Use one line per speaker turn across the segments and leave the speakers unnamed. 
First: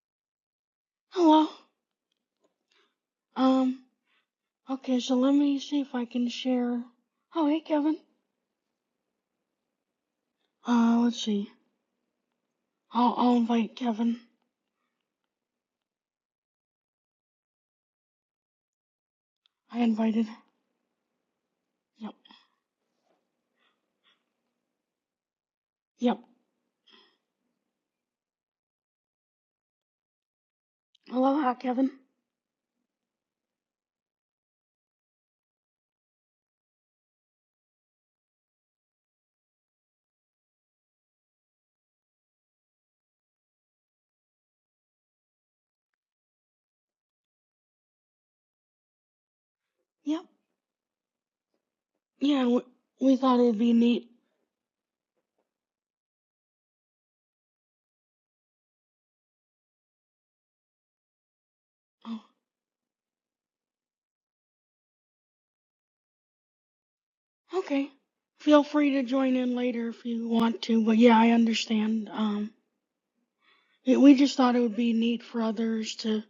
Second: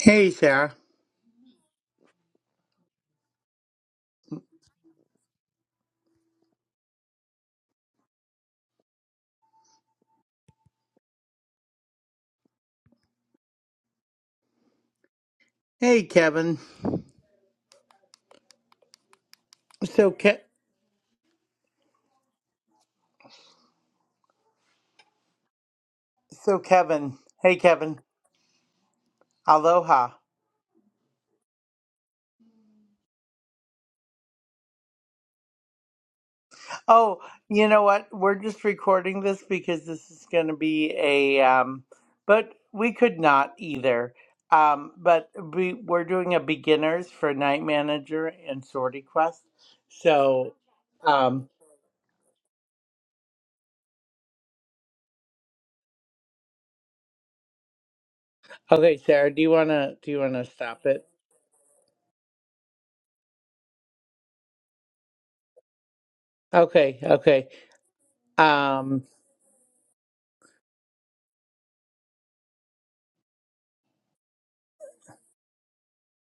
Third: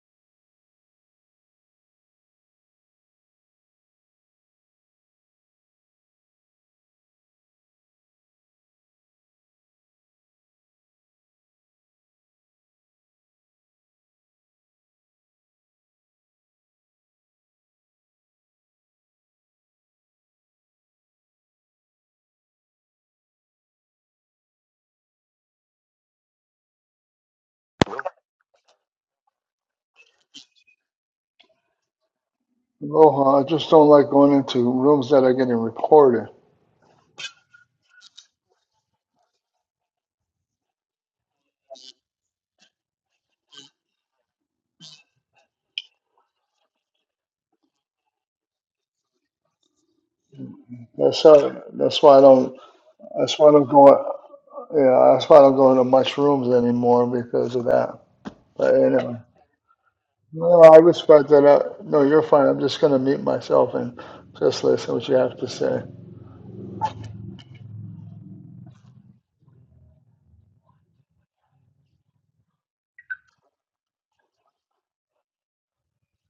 Hey Sarah.
Hello. Um, okay, so let me see if I can share. Oh, hey, Kevin. Uh, let's see. I'll, I'll invite Kevin.
Hey Kevin.
I
So
invited.
Ke-
Yep. Yep.
so Kevin. Hey Kevin. Aloha.
Aloha, Kevin.
No, I just don't like going into rooms that are getting recorded.
Oh, you know what? We're just recording this because this is going to be a um but we could not either. Um but we we're doing a beginners for night manager and sortie quest.
Yep.
So
That's
um
how, that's why I
Yeah,
don't.
we, we
That's
thought it
why I
would
don't
be neat.
go. Yeah, that's why I don't go into much rooms anymore because of that. But
okay
anyway,
Sarah, do you want to do you want to
no, I
stop it?
respect that. I, no,
Oh,
you're fine. I'm just gonna mute myself and just listen what you have to say.
Okay, okay.
okay. Feel free
Um,
to join in later if you want to, but yeah, I understand. Um, we we just thought it would be neat for others to,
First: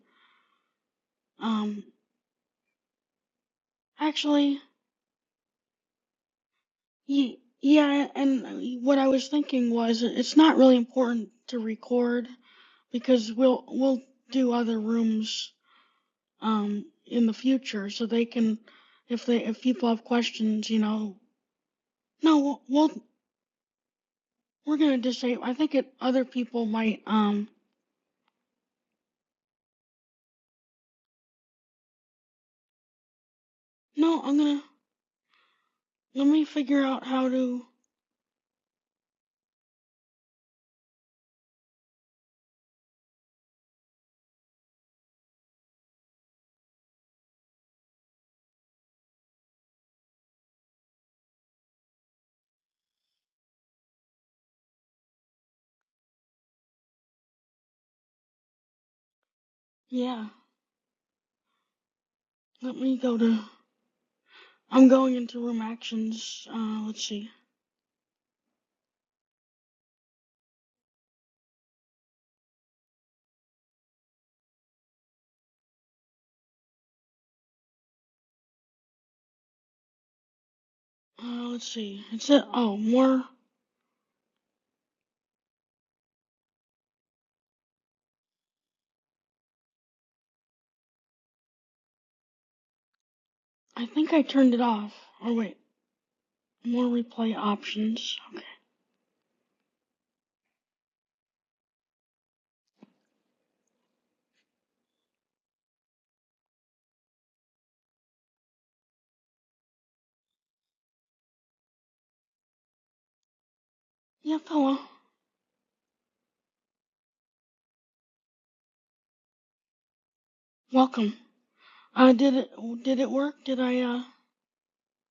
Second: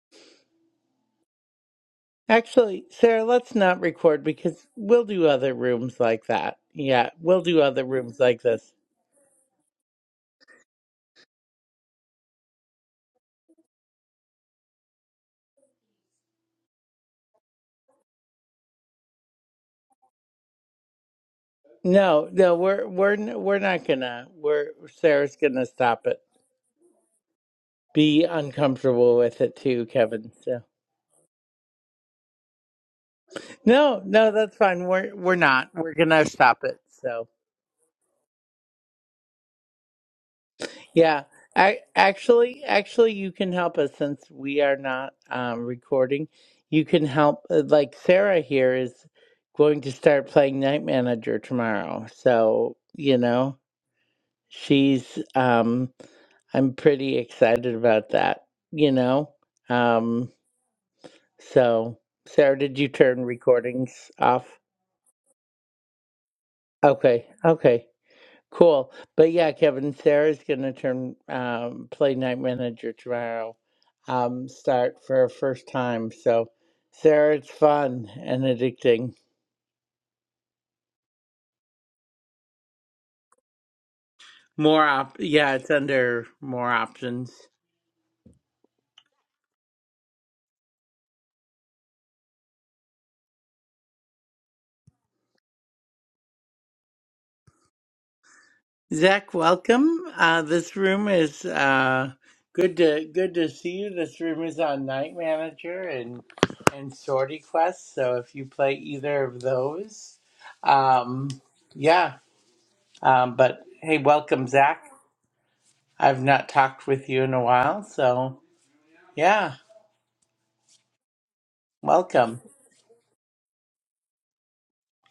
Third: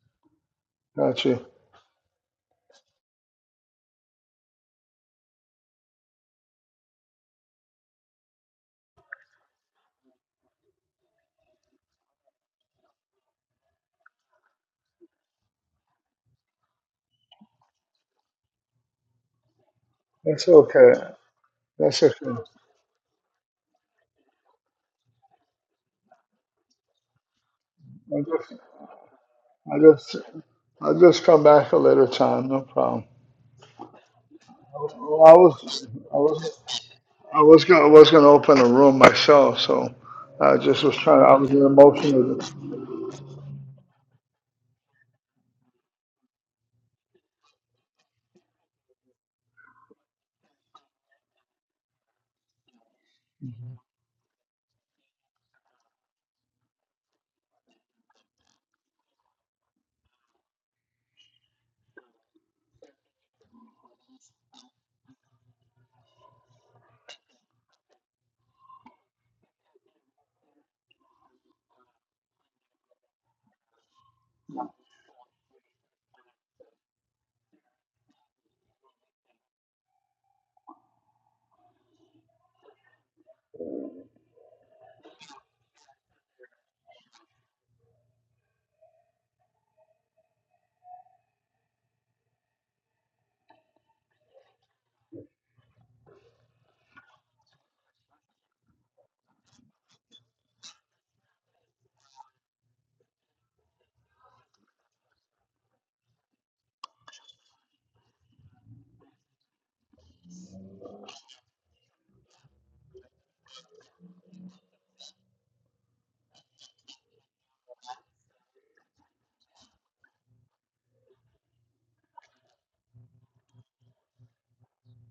Got you.
um,
Actually, Sarah, let's not record
actually.
because we'll do other rooms like that. Yeah,
Ye-
we'll do other
Yeah,
rooms like
and uh,
this.
what I was thinking was it- it's not really important to record because we'll we'll do other rooms um in the future so they can if they if people have
That's
questions, you
okay.
know.
That's okay.
No,
No,
no,
I
we'll,
we're
we'll
we're n- we're not gonna. We're
we're gonna
Sarah's
disable. I
gonna
think it
stop it.
other people might um.
Be
just,
uncomfortable with it
I
too,
just,
Kevin. So
I just come back a later time. No problem.
no,
No,
no,
I'm
that's
gonna
fine. We're
Well, I
we're not.
was,
We're
I
gonna
let me
was.
stop it.
figure out
So.
how
I was
to.
gonna was gonna open a room myself, so I just was trying.
Yeah.
I was in a
I
motion
actually actually you can help us since we are not um recording. You can help uh, like Sarah here is going to start playing Night Manager tomorrow. So, you know, she's um I'm pretty excited about that, you know.
Yeah,
Um so Sarah,
let
did you
me go
turn
to.
recordings off?
I'm going into room actions. Uh, let's
Okay.
see.
Okay. Cool. But yeah, Kevin, Sarah's gonna turn um play night manager tomorrow. Um start for her first time. So Sarah, it's fun and addicting.
Uh, let's see. It's it. Oh, more.
More op yeah, it's under more options.
I think I turned it off. Or wait, more replay options. Okay.
Zach, welcome. Uh this room is uh good to good to see you. This room is on night manager and and sortie quest. So if you play either of those, um yeah. Um but hey,
Yep,
welcome
hello.
Zach. I've not talked with you in a while, so yeah,
Welcome. Uh, did
welcome.
it, did it work? Did I, uh,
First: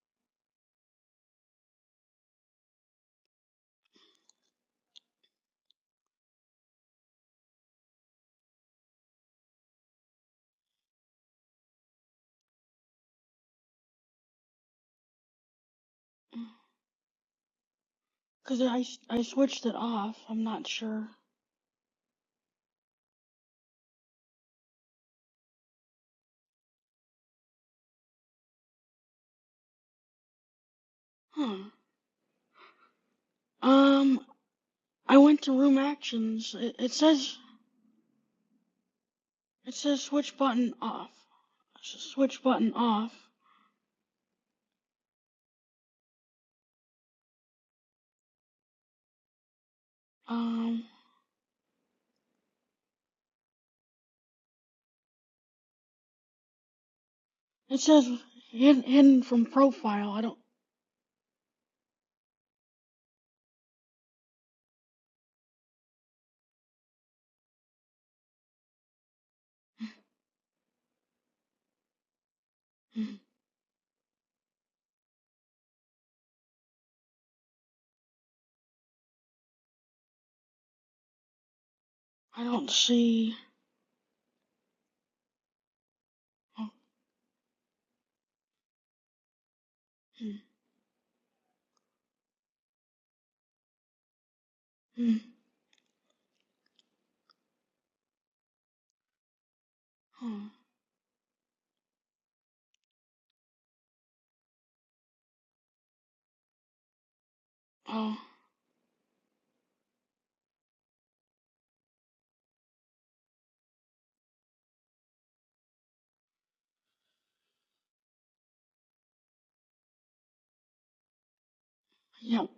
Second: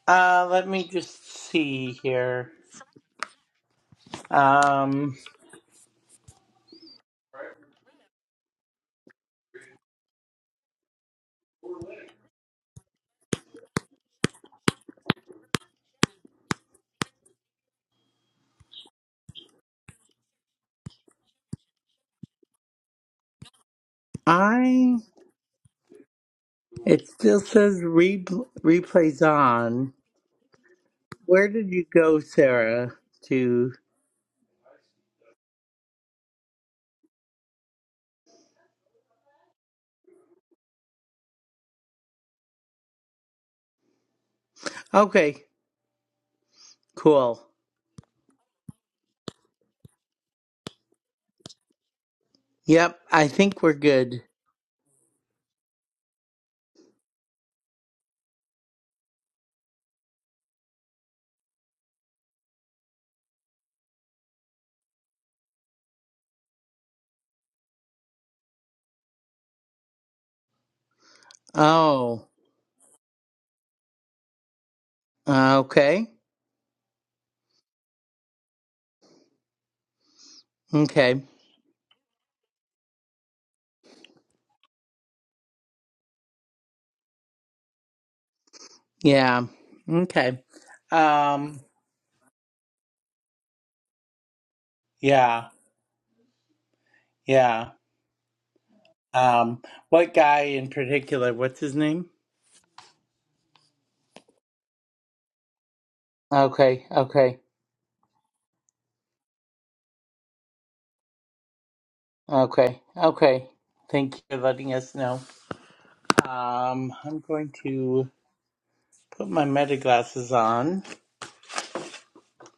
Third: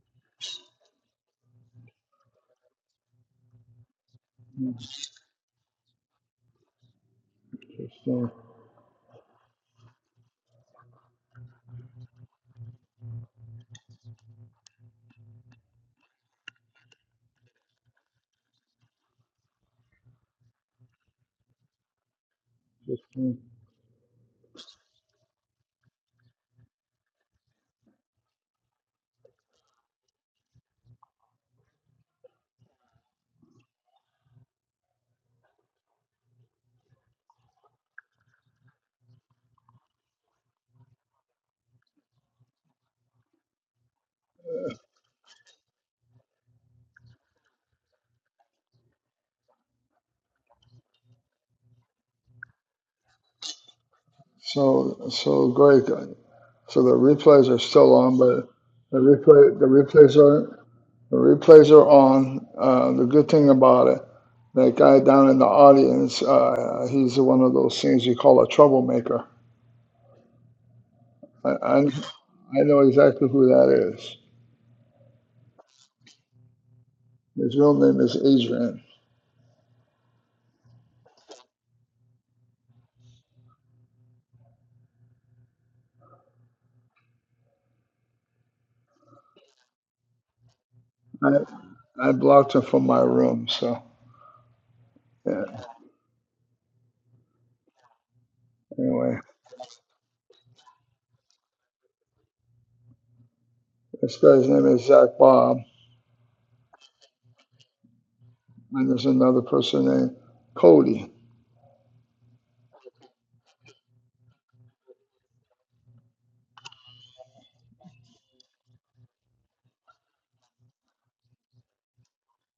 Uh, let me just see here. Um,
uh,
cause I, I switched it off. I'm not sure.
uh,
I it still says re- replays on. Where
Huh.
did you go, Sarah? To
Um, I went to room actions. It, it says, it says switch button off. Switch button off.
okay, cool.
Um,
Yep, I think we're good.
so so great. So the replays are
it
still
says
on, but
hidden,
the
hidden from
replay the
profile.
replays
I don't,
are the replays are on. Uh, the good thing about it, that guy down in the audience, uh, he's one of those things you call a troublemaker. I, I I
Oh,
know
hmm,
exactly who that is.
uh, okay,
His real name is Adrian.
okay,
I don't see. Oh,
yeah,
hmm,
okay.
I
Um,
I blocked him from my room, so
hmm,
yeah.
yeah, yeah.
Anyway.
Um, what guy
huh.
in particular? What's his name?
This guy's name is Zach Bob,
Okay, okay,
oh,
and there's another person named Cody.
okay, okay. Thank you for letting us know. Um, I'm going to put my meta glasses on.
yep.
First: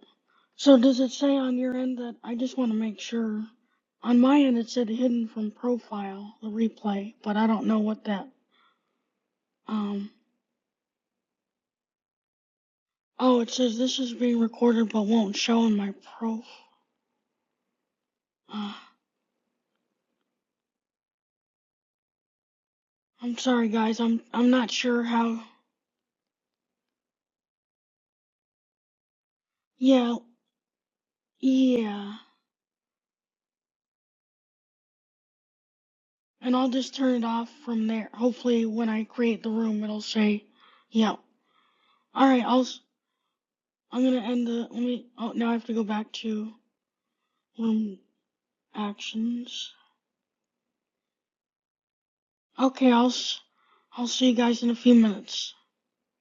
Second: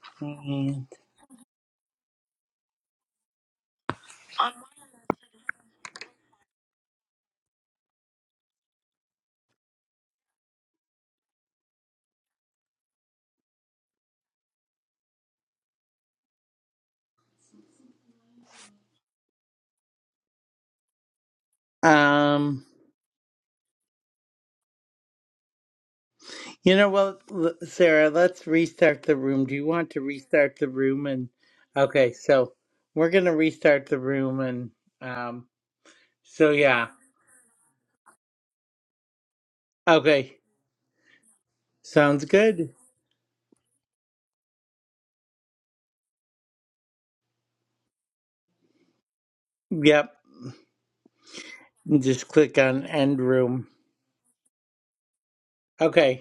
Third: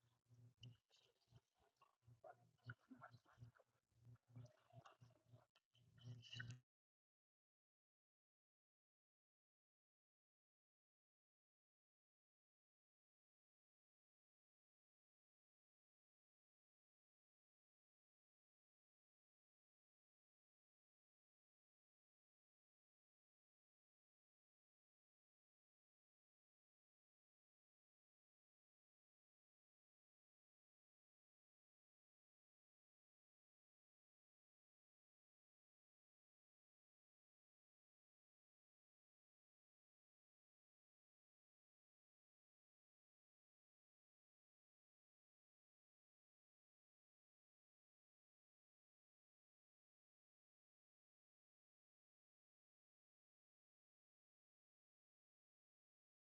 So
And,
does it say on your end that I just want to make sure? On my end, it said hidden from profile, the replay, but I don't know what that. Um. Oh, it says this is being recorded but won't show in my prof. Uh,
um,
I'm sorry, guys. I'm I'm not sure how.
you know what, l- Sarah, let's restart the room. Do you want to
Yeah,
restart the room? And okay,
yeah.
so we're gonna restart the room. And um, so
And I'll
yeah,
just turn it off from there. Hopefully, when I create the room, it'll
okay,
say, "Yeah."
sounds
All right. I'll.
good.
s- I'm gonna end the. Let me. Oh, now I have to go back to room actions.
Yep, just click on
Okay, I'll
end
s-
room.
I'll see you guys in a few minutes.
Okay.